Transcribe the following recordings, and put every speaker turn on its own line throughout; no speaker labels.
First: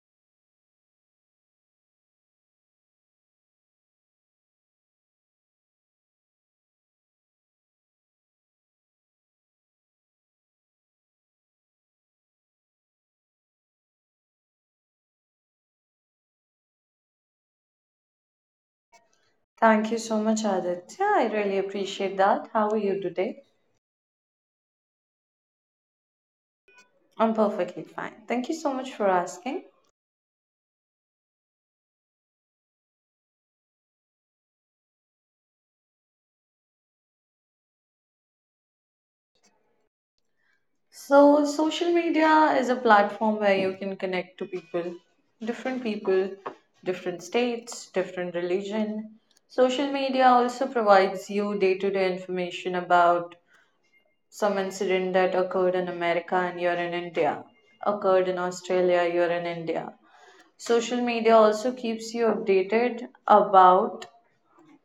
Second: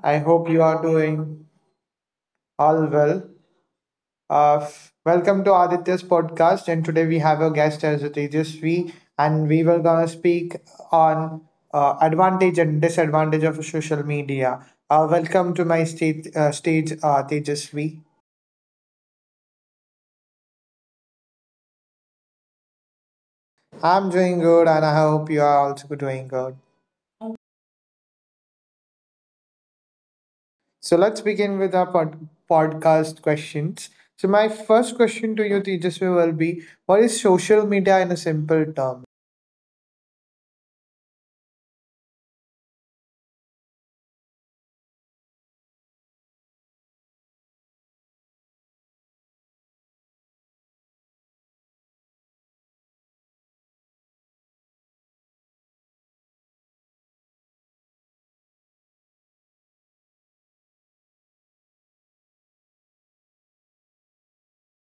I hope you are doing all well. Welcome to Aditya's podcast, and today we have a guest as Tejasvi, and we were gonna speak on advantage and disadvantage of social media. Welcome to my stage, Tejasvi.
Thank you so much, Aditya. I really appreciate that. How are you today?
I'm doing good, and I hope you are also doing good.
I'm perfectly fine. Thank you so much for asking.
So let's begin with our podcast questions. So my first question to you, Tejasvi, will be: What is social media in a simple term?
So, social media is a platform where you can connect to people, different states, different religion. Social media also provides you day to day information about some incident that occurred in America and you're in India, occurred in Australia, you're in India. Social media also keeps you updated about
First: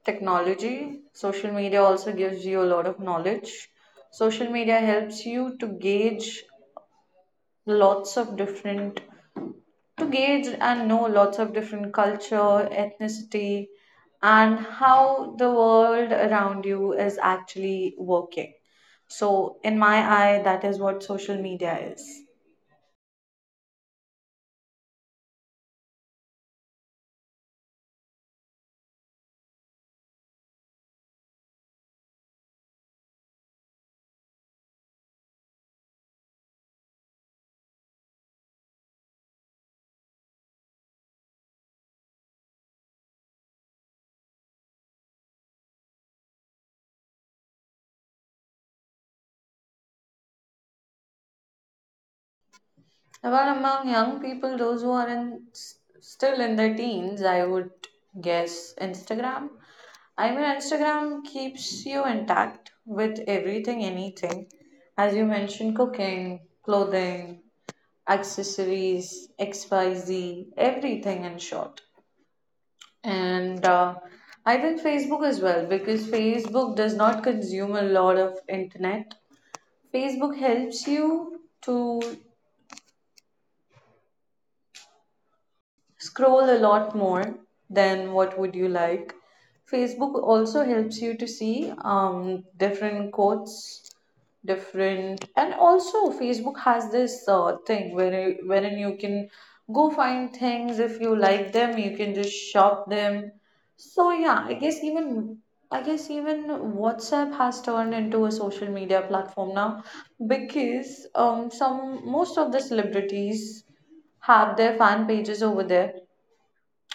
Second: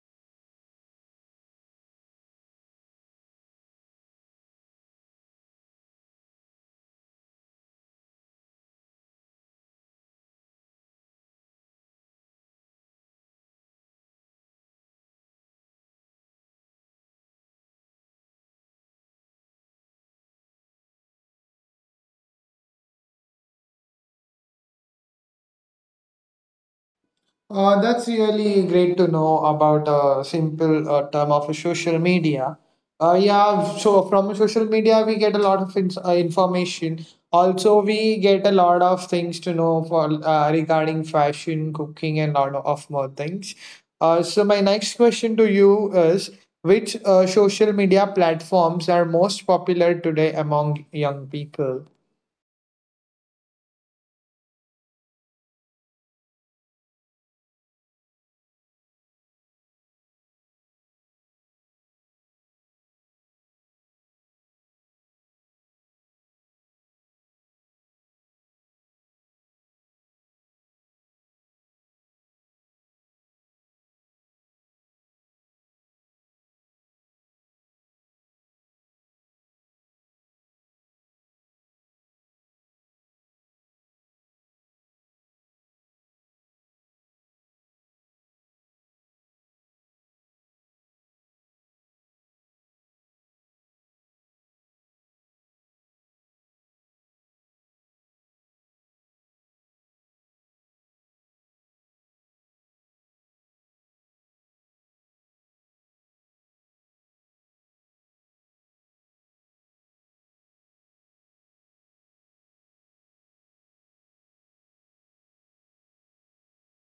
technology. Social media also gives you a lot of knowledge. Social media helps you to gauge lots of different, to gauge and know lots of different culture, ethnicity, and how the world around you is actually working. So, in my eye, that is what social media is.
That's really great to know about a simple term of social media. Yeah, so from social media, we get a lot of ins information. Also, we get a lot of things to know for regarding fashion, cooking, and lot of more things. So my next question to you is, which social media platforms are most popular today among young people?
Well, among young people, those who are in, still in their teens, I would guess Instagram. I mean, Instagram keeps you intact with everything, anything. As you mentioned, cooking, clothing, accessories, XYZ, everything in short. And I think Facebook as well, because Facebook does not consume a lot of internet. Facebook helps you to scroll a lot more than what would you like. Facebook also helps you to see different quotes, different, and also Facebook has this thing where wherein you can go find things if you like them, you can just shop them. So yeah, I guess even WhatsApp has turned into a social media platform now because some most of the celebrities have their fan pages over there,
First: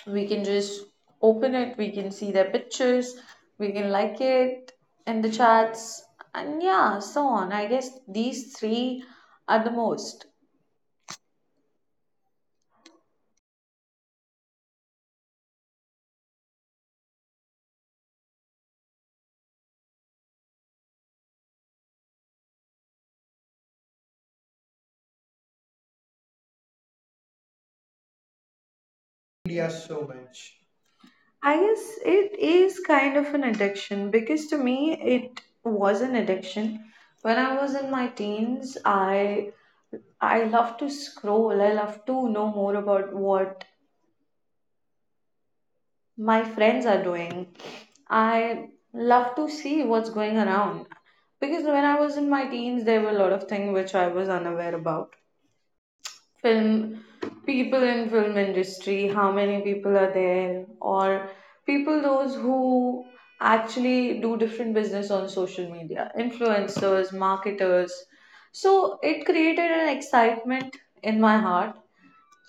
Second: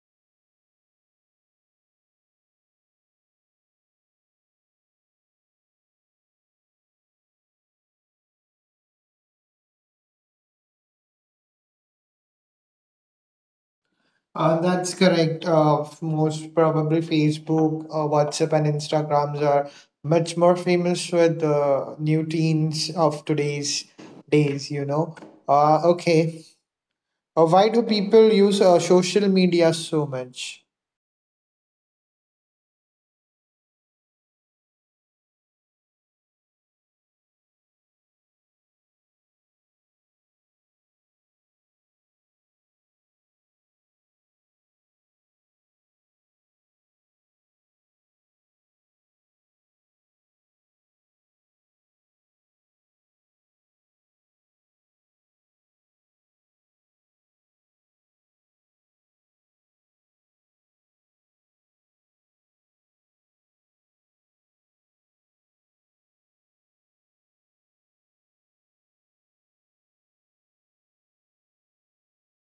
we can just open it, we can see their pictures, we can like it in the chats, and yeah, so on. I guess these three are the most.
That's correct. Most probably Facebook, WhatsApp, and Instagrams are much more famous with the new teens of today's days, you know. Okay. Why do people use social media
India so
so
much.
much?
I guess it is kind of an addiction because to me it was an addiction. When I was in my teens, I love to scroll. I love to know more about what my friends are doing. I love to see what's going around because when I was in my teens, there were a lot of things which I was unaware about. Film, people in film industry, how many people are there, or people those who actually do different business on social media, influencers, marketers. So it created an excitement in my heart.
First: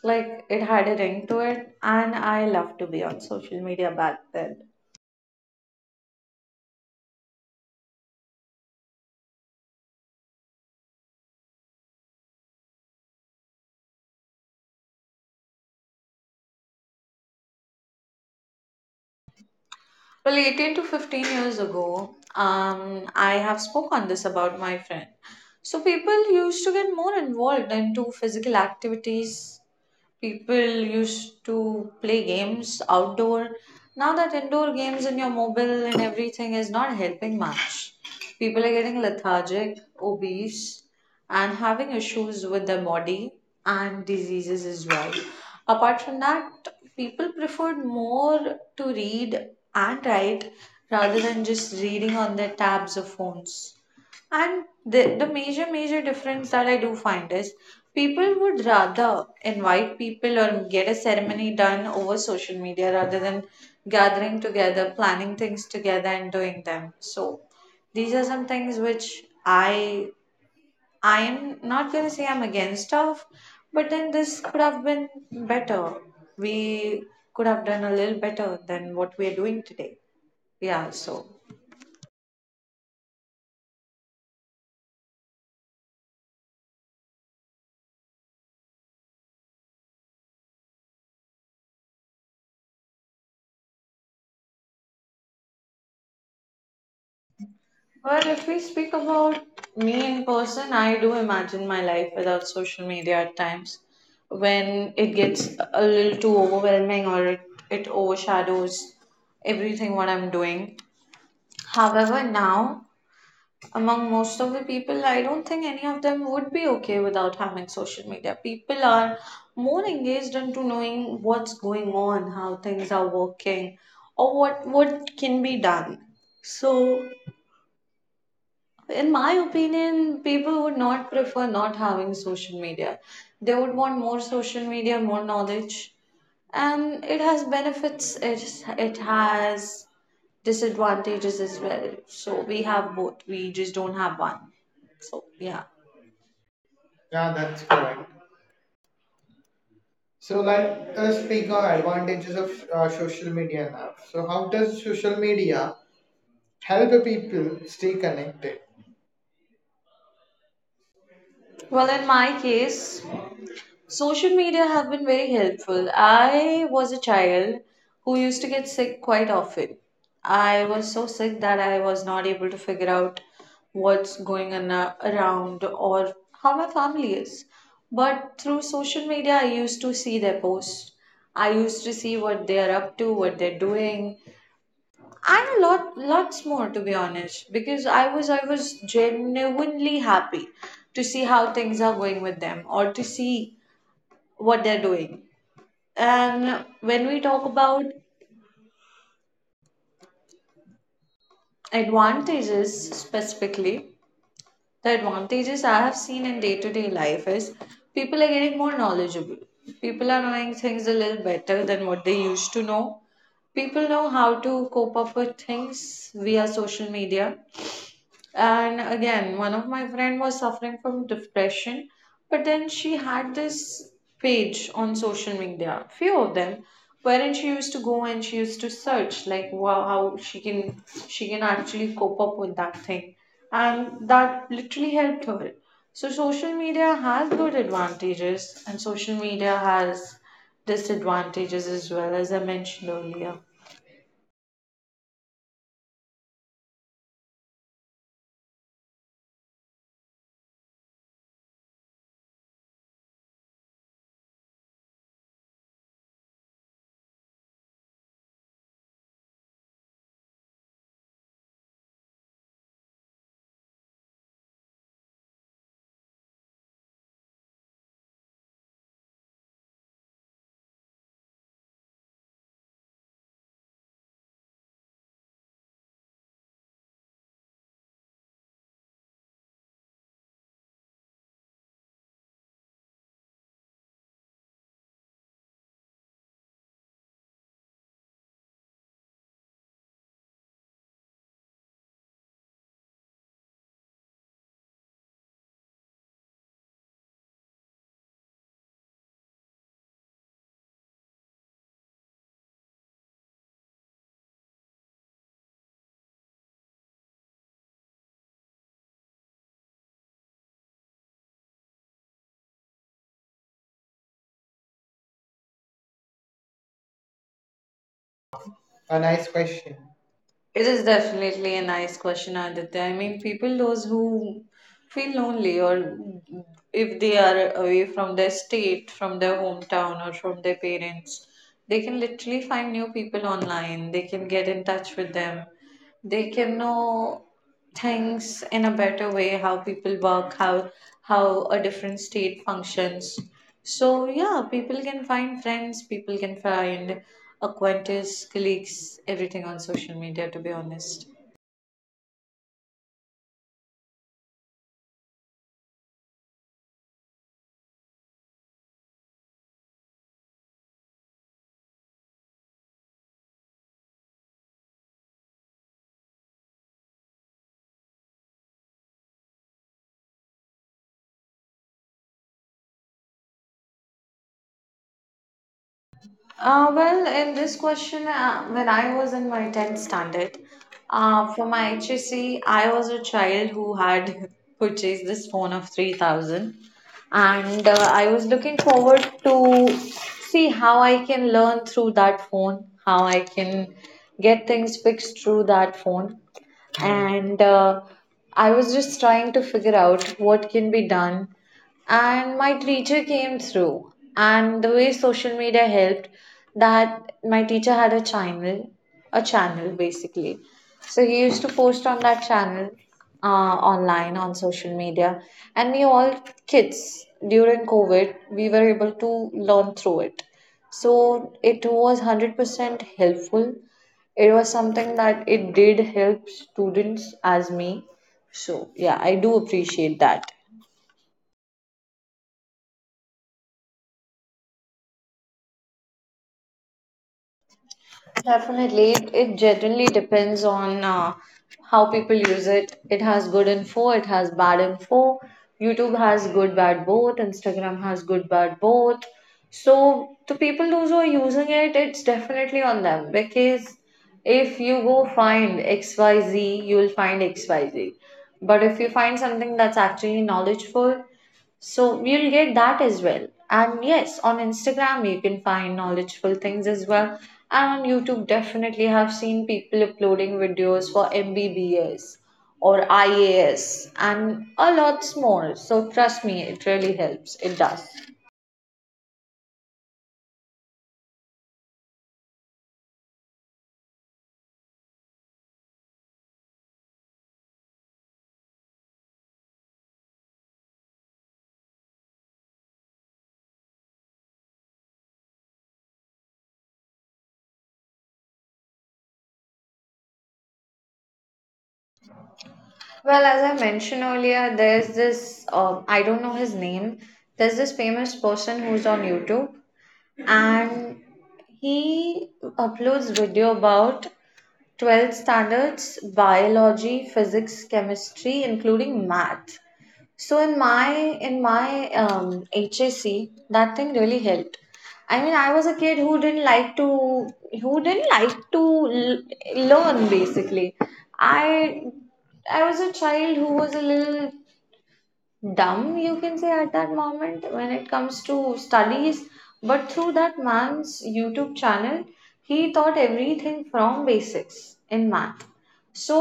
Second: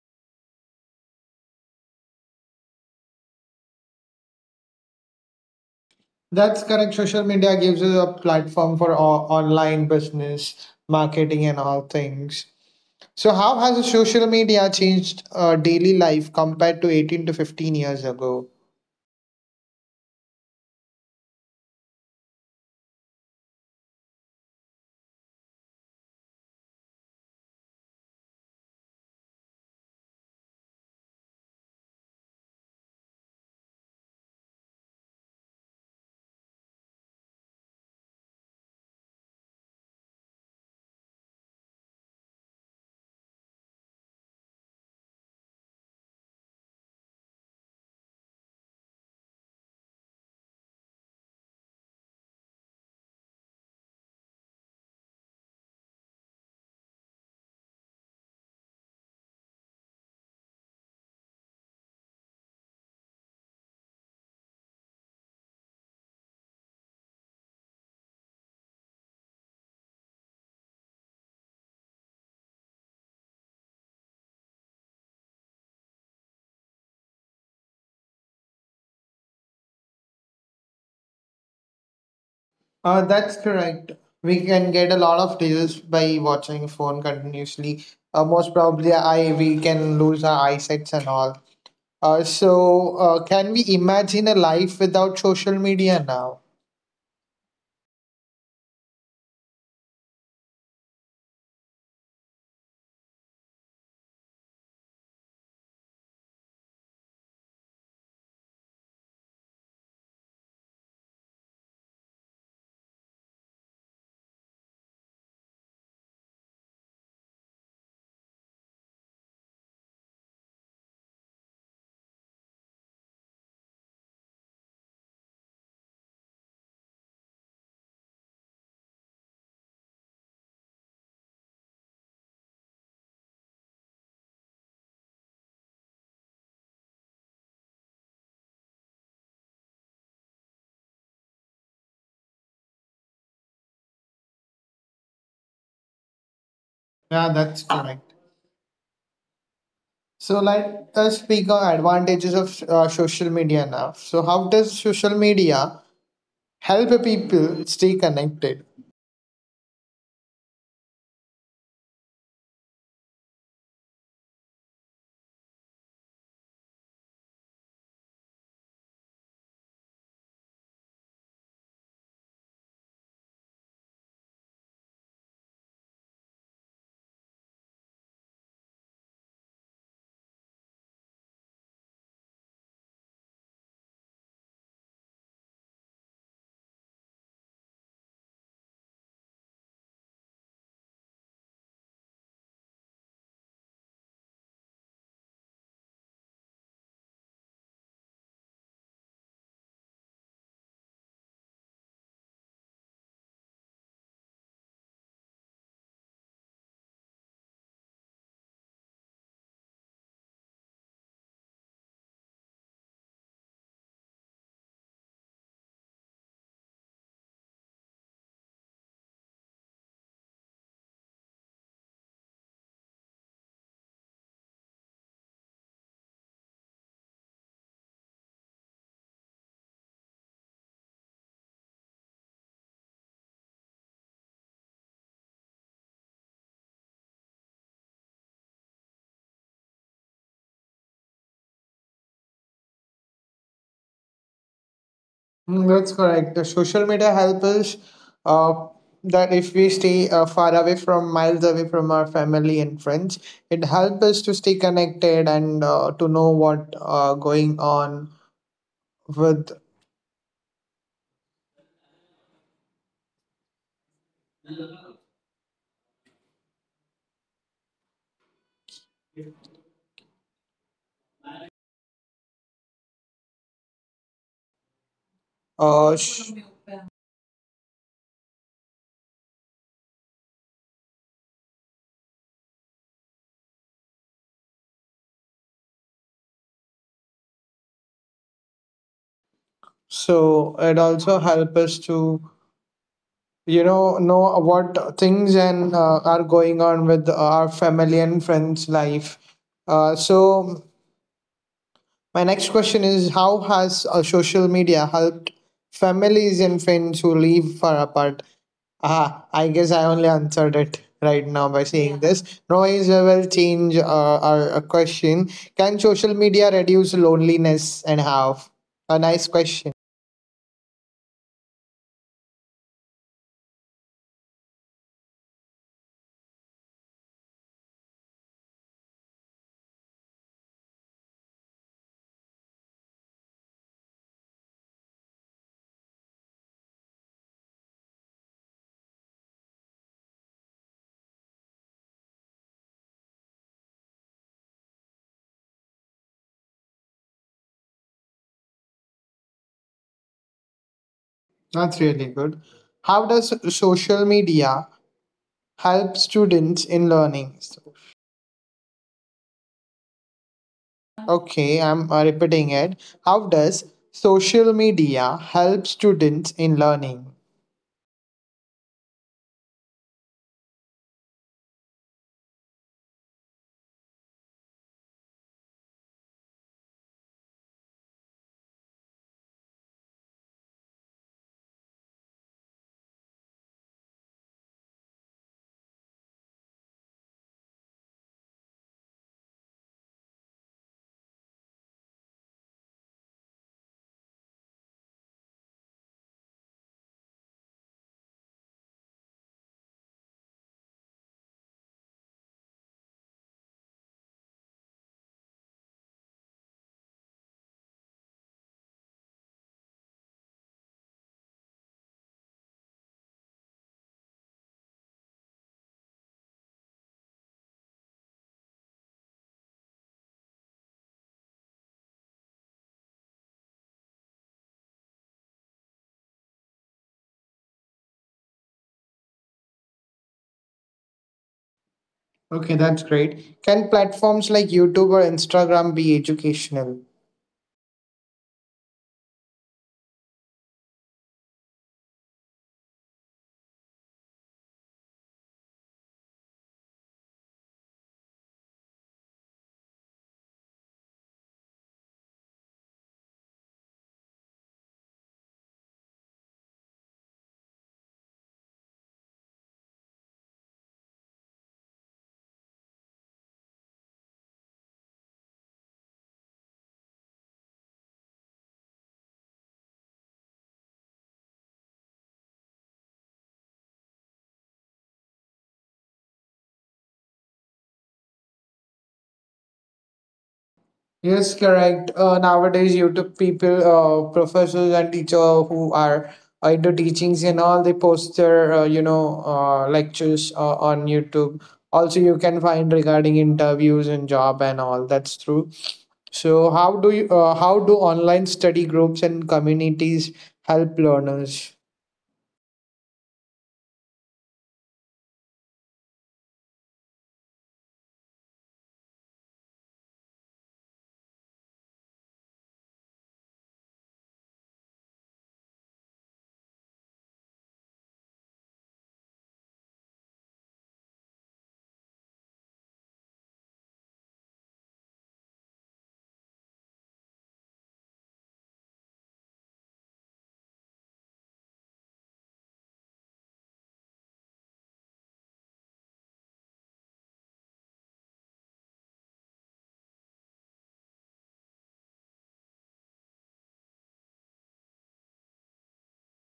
Like it had a ring to it, and I loved to be on social media back then.
That's correct. Social media gives us a platform for online business, marketing, and all things. So, how has social media changed daily life compared to 18 to 15 years ago?
Well, 18 to 15 years ago, I have spoke on this about my friend. So people used to get more involved into physical activities, people used to play games outdoor. Now that indoor games in your mobile and everything is not helping much. People are getting lethargic, obese, and having issues with their body and diseases as well. Apart from that, people preferred more to read and write rather than just reading on their tabs or phones. And the major difference that I do find is people would rather invite people or get a ceremony done over social media rather than gathering together, planning things together, and doing them. So these are some things which I am not gonna say I'm against of, but then this could have been better. We could have done a little better than what we are doing today. Yeah, so
That's correct. We can get a lot of deals by watching phone continuously. Most probably, I we can lose our eyesights and all. So, can we imagine a life without social media now?
but if we speak about me in person, I do imagine my life without social media at times when it gets a little too overwhelming or it overshadows everything what I'm doing. However, now among most of the people, I don't think any of them would be okay without having social media. People are more engaged into knowing what's going on, how things are working, or what can be done. So in my opinion, people would not prefer not having social media. They would want more social media, more knowledge. And it has benefits, it has disadvantages as well. So we have both, we just don't have one. So, yeah. Yeah,
Yeah,
that's
that's
correct.
correct.
So
So, let
let
us
us speak
speak
on
on
advantages
advantages of
of social
social media
media
now.
now.
So,
So how
how does
does
social
social media
media
help
help
people
people
stay
stay
connected?
connected?
Well, in my case, social media have been very helpful. I was a child who used to get sick quite often. I was so sick that I was not able to figure out what's going on around or how my family is. But through social media, I used to see their posts. I used to see what they are up to, what they're doing, and lots more to be honest. Because I was genuinely happy to see how things are going with them or to see what they're doing. And when we talk about advantages specifically, the advantages I have seen in day to day life is people are getting more knowledgeable. People are knowing things a little better than what they used to know. People know how to cope up with things via social media. And again, one of my friend was suffering from depression, but then she had this page on social media, few of them, wherein she used to go and she used to search like, wow, how she can actually cope up with that thing. And that literally helped her. So social media has good advantages and social media has disadvantages as well, as I mentioned earlier.
That's correct. The social media help us uh, that if we stay far away from miles away from our family and friends, it helps us to stay connected and to know what going on with us. So it also helps us to you know what things and are going on with our family and friends life. Uh, so My next question is: How has social media helped families and friends who live far apart? Ah, I guess I only answered it right now by saying this. Now, I will change our question. Can social media reduce loneliness and how?
A
A
nice
nice question.
question. It is definitely a nice question, Aditya. I mean, people, those who feel lonely or if they are away from their state, from their hometown, or from their parents, they can literally find new people online. They can get in touch with them. They can know things in a better way, how people work, how a different state functions. So yeah, people can find friends, people can find acquaintances, colleagues, everything on social media, to be honest.
That's really good. How does social media help students in learning? Okay, I'm repeating it. How does social media help students in learning?
Well, in this question, when I was in my 10th standard, for my HSC, I was a child who had purchased this phone of 3000 and I was looking forward to see how I can learn through that phone, how I can get things fixed through that phone. And I was just trying to figure out what can be done, and my teacher came through, and the way social media helped, that my teacher had a channel basically, so he used to post on that channel, uh, online on social media, and we all kids during COVID, we were able to learn through it. So it was 100% helpful, it was something that it did help students as me. So yeah, I do appreciate that.
Okay, that's great. Can platforms like YouTube or Instagram be educational?
Definitely, it generally depends on how people use it. It has good info, it has bad info. YouTube has good, bad both. Instagram has good, bad both. So, the people those who are using it, it's definitely on them, because if you go find XYZ, you will find XYZ. But if you find something that's actually knowledgeful, so we'll get that as well. And yes, on Instagram you can find knowledgeable things as well. And on YouTube, definitely have seen people uploading videos for MBBS or IAS and a lot more. So trust me, it really helps. It does.
Yes, correct. Nowadays, YouTube people, professors and teacher who are into teachings and all, they post their, you know, lectures on YouTube. Also, you can find regarding interviews and job and all. That's true. So, how do online study groups and communities help learners?
Well, as I mentioned earlier, there's this, I don't know his name, there's this famous person who's on YouTube and he uploads video about 12th standards, biology, physics, chemistry, including math. So in my HAC, that thing really helped. I mean, I was a kid who didn't like to learn basically. I I was a child who was a little dumb, you can say, at that moment when it comes to studies. But through that man's YouTube channel, he taught everything from basics in math. So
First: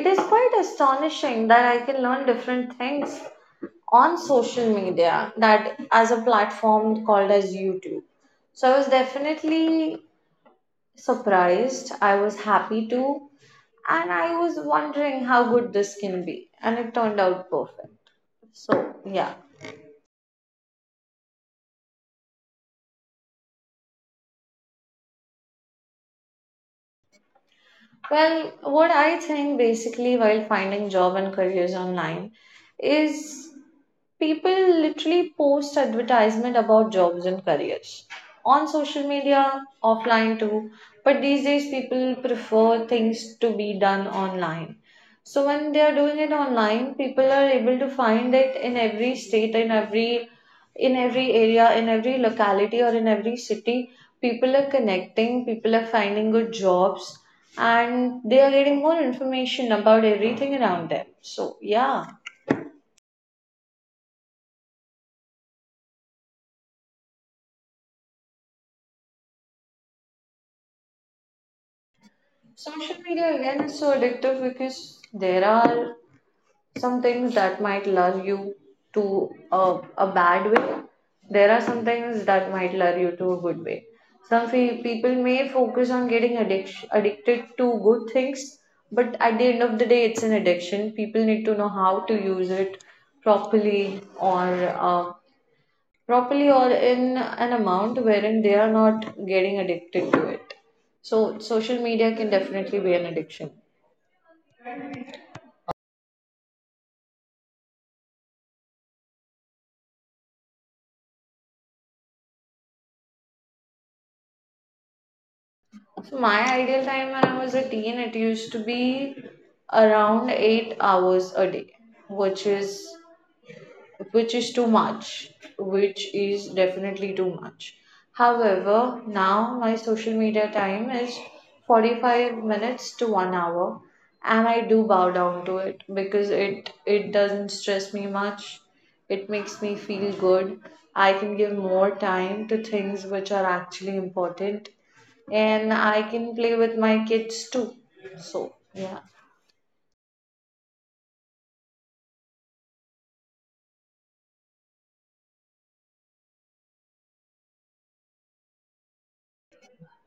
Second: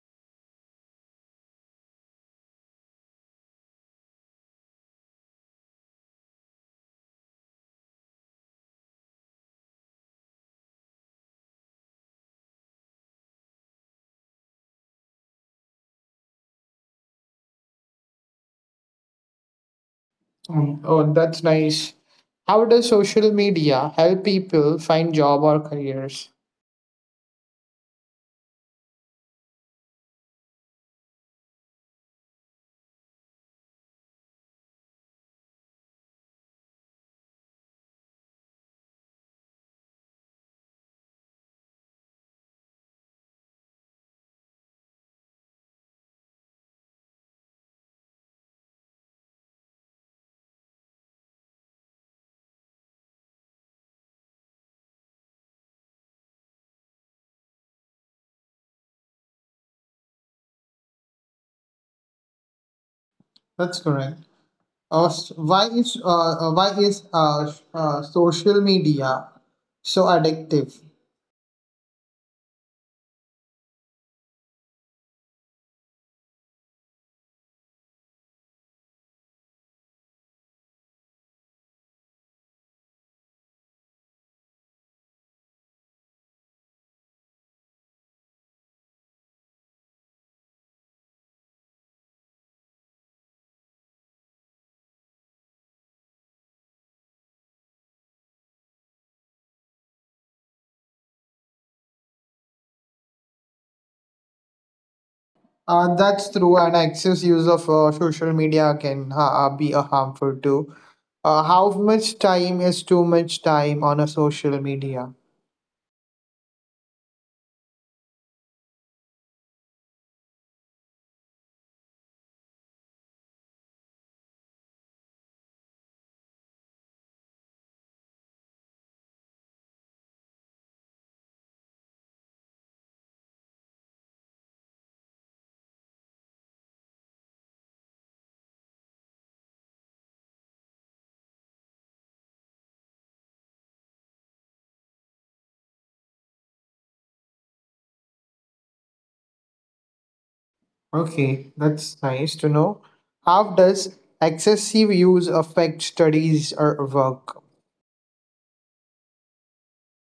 it is quite astonishing that I can learn different things on social media, that as a platform called as YouTube. So I was definitely surprised, I was happy too, and I was wondering how good this can be, and it turned out perfect. So yeah.
Oh, that's nice. How does social media help people find job or careers?
Well, what I think basically while finding job and careers online is people literally post advertisement about jobs and careers on social media, offline too, but these days people prefer things to be done online. So when they are doing it online, people are able to find it in every state, in every area, in every locality, or in every city. People are connecting, people are finding good jobs, and they are getting more information about everything around them. So yeah.
That's correct. S- why is social media so addictive?
Social media again is so addictive because there are some things that might lure you to a bad way. There are some things that might lure you to a good way. Some people may focus on getting addicted to good things, but at the end of the day, it's an addiction. People need to know how to use it properly or uh, properly or in an amount wherein they are not getting addicted to it. So social media can definitely be an addiction.
That's true, and excess use of social media can be a harmful too. How much time is too much time on a social media?
So my ideal time when I was a teen, it used to be around 8 hours a day, which is which is too much, which is definitely too much. However, now my social media time is 45 minutes to 1 hour, and I do bow down to it because it doesn't stress me much. It makes me feel good. I can give more time to things which are actually important, and I can play with my kids too. So, yeah.
Okay, that's nice to know. How does excessive use affect studies or work?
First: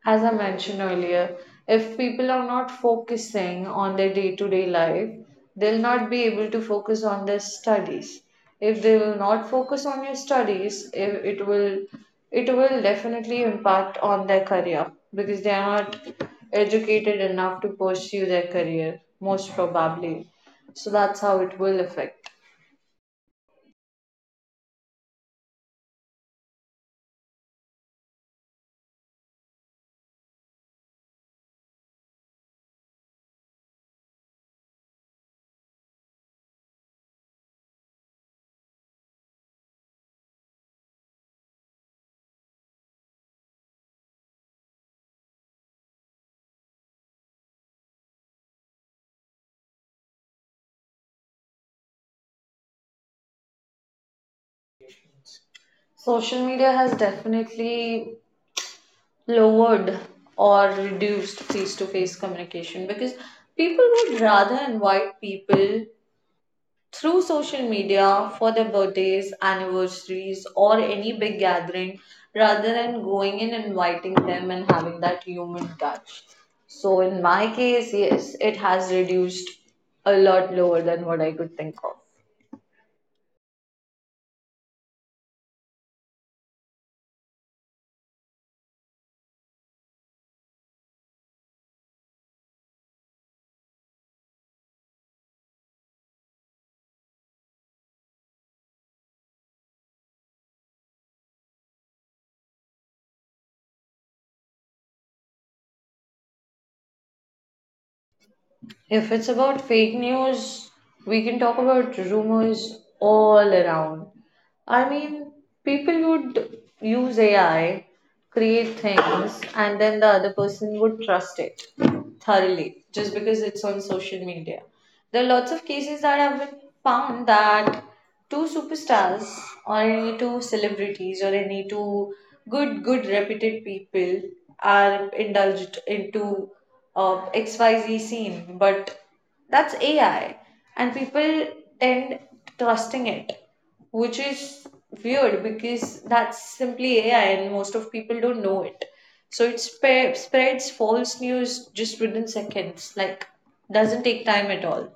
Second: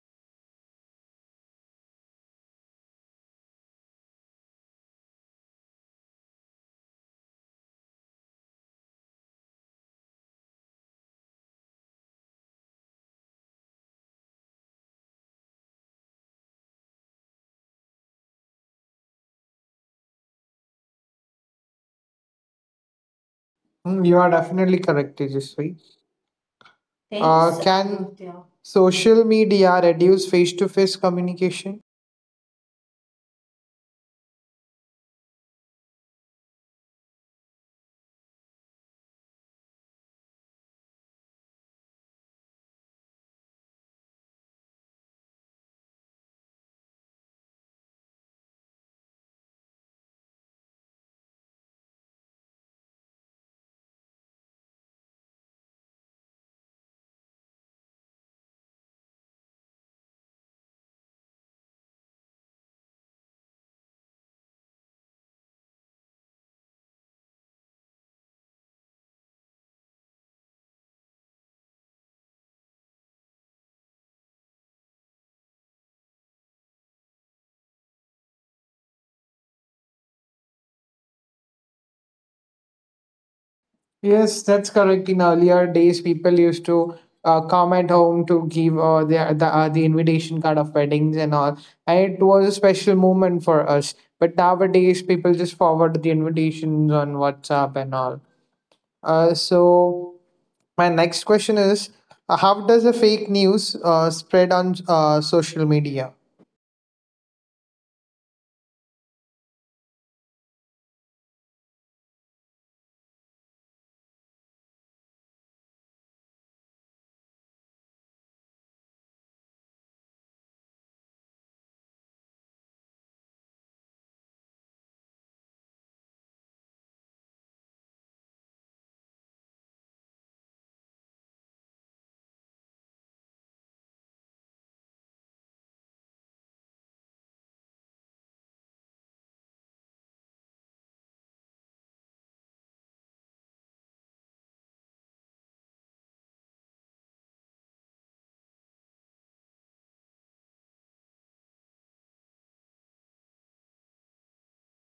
As I mentioned earlier, if people are not focusing on their day to day life, they'll not be able to focus on their studies. If they will not focus on your studies, if it will definitely impact on their career because they are not educated enough to pursue their career, most probably. So that's how it will affect.
You are definitely correct, Tejasvi. Thanks, can Aditya. Social media reduce face to face communication?
Social media has definitely lowered or reduced face to face communication because people would rather invite people through social media for their birthdays, anniversaries, or any big gathering rather than going and inviting them and having that human touch. So, in my case, yes, it has reduced a lot lower than what I could think of.
Yes, that's correct. In earlier days, people used to come at home to give the invitation card of weddings and all, and it was a special moment for us. But nowadays, people just forward the invitations on WhatsApp and all. So, my next question is, how does the fake news spread on social media?
If it's about fake news, we can talk about rumors all around. I mean, people would use AI, create things, and then the other person would trust it thoroughly just because it's on social media. There are lots of cases that have been found that two superstars or any two celebrities or any two good reputed people are indulged into XYZ scene, but that's AI and people tend trusting it, which is weird because that's simply AI and most of people don't know it. So it spreads false news just within seconds, like doesn't take time at all.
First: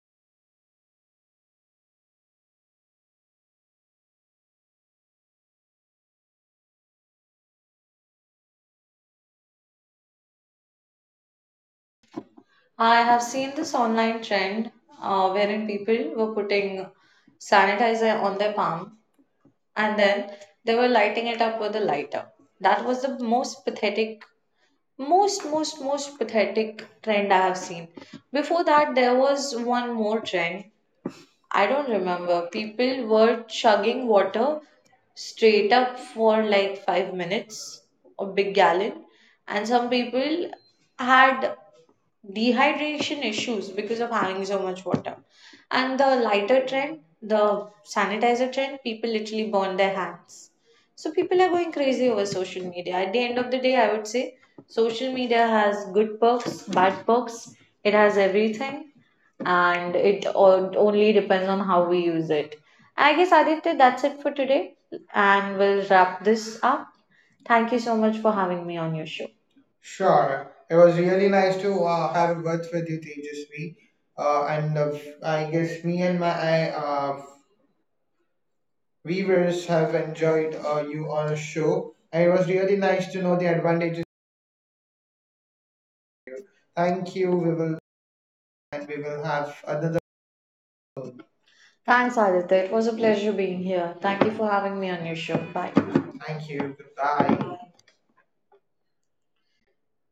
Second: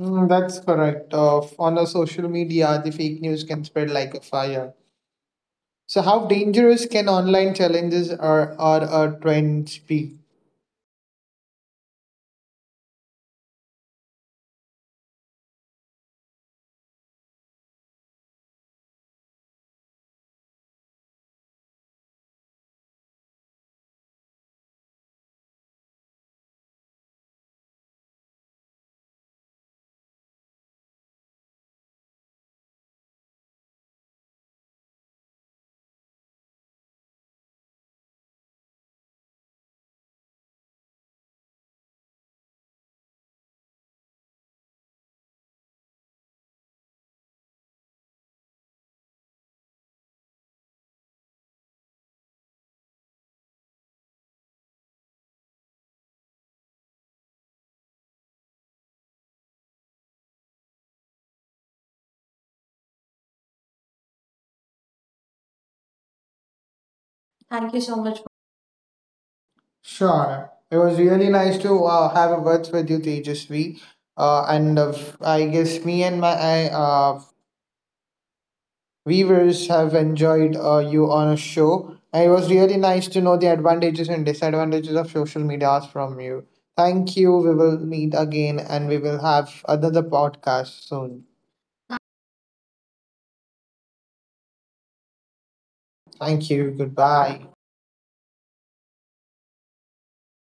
That's correct. On a social media, the fake news can spread like a fire. So, how dangerous can online challenges or a trends be?
I have seen this online trend wherein people were putting sanitizer on their palm and then they were lighting it up with a lighter. That was the most pathetic, most, most, most pathetic trend I have seen. Before that, there was one more trend I don't remember. People were chugging water straight up for like 5 minutes, a big gallon, and some people had dehydration issues because of having so much water. And the lighter trend, the sanitizer trend, people literally burn their hands. So people are going crazy over social media. At the end of the day, I would say social media has good perks, bad perks. It has everything, and it only depends on how we use it. I guess Aditya, that's it for today, and we'll wrap this up. Thank
Thank
you
you
so
so
much
much.
for having me on your show.
Sure.
Sure. It
It
was
was really
really nice
nice
to
to have
have
a
a words
words with
with
you,
you, Tejasvi.
Tejasvi. Uh,
Uh, and
and uh,
uh,
I
I guess
guess
me
me
and
and
my
my I, uh, viewers
viewers
have
have
enjoyed
enjoyed
you
you
on a
on a
show.
show.
And
And
it
it
was
was
really
really
nice
nice
to
to
know
know
the
the advantages.
advantages and disadvantages of social medias from you. Thank
Thank you.
you. We
We will
will meet again and we will
have.
have another podcast soon.
Thanks, Aditya. It was a pleasure being here. Thank you for having me on your show. Bye. Thank
Thank you.
you.
Goodbye.
Goodbye.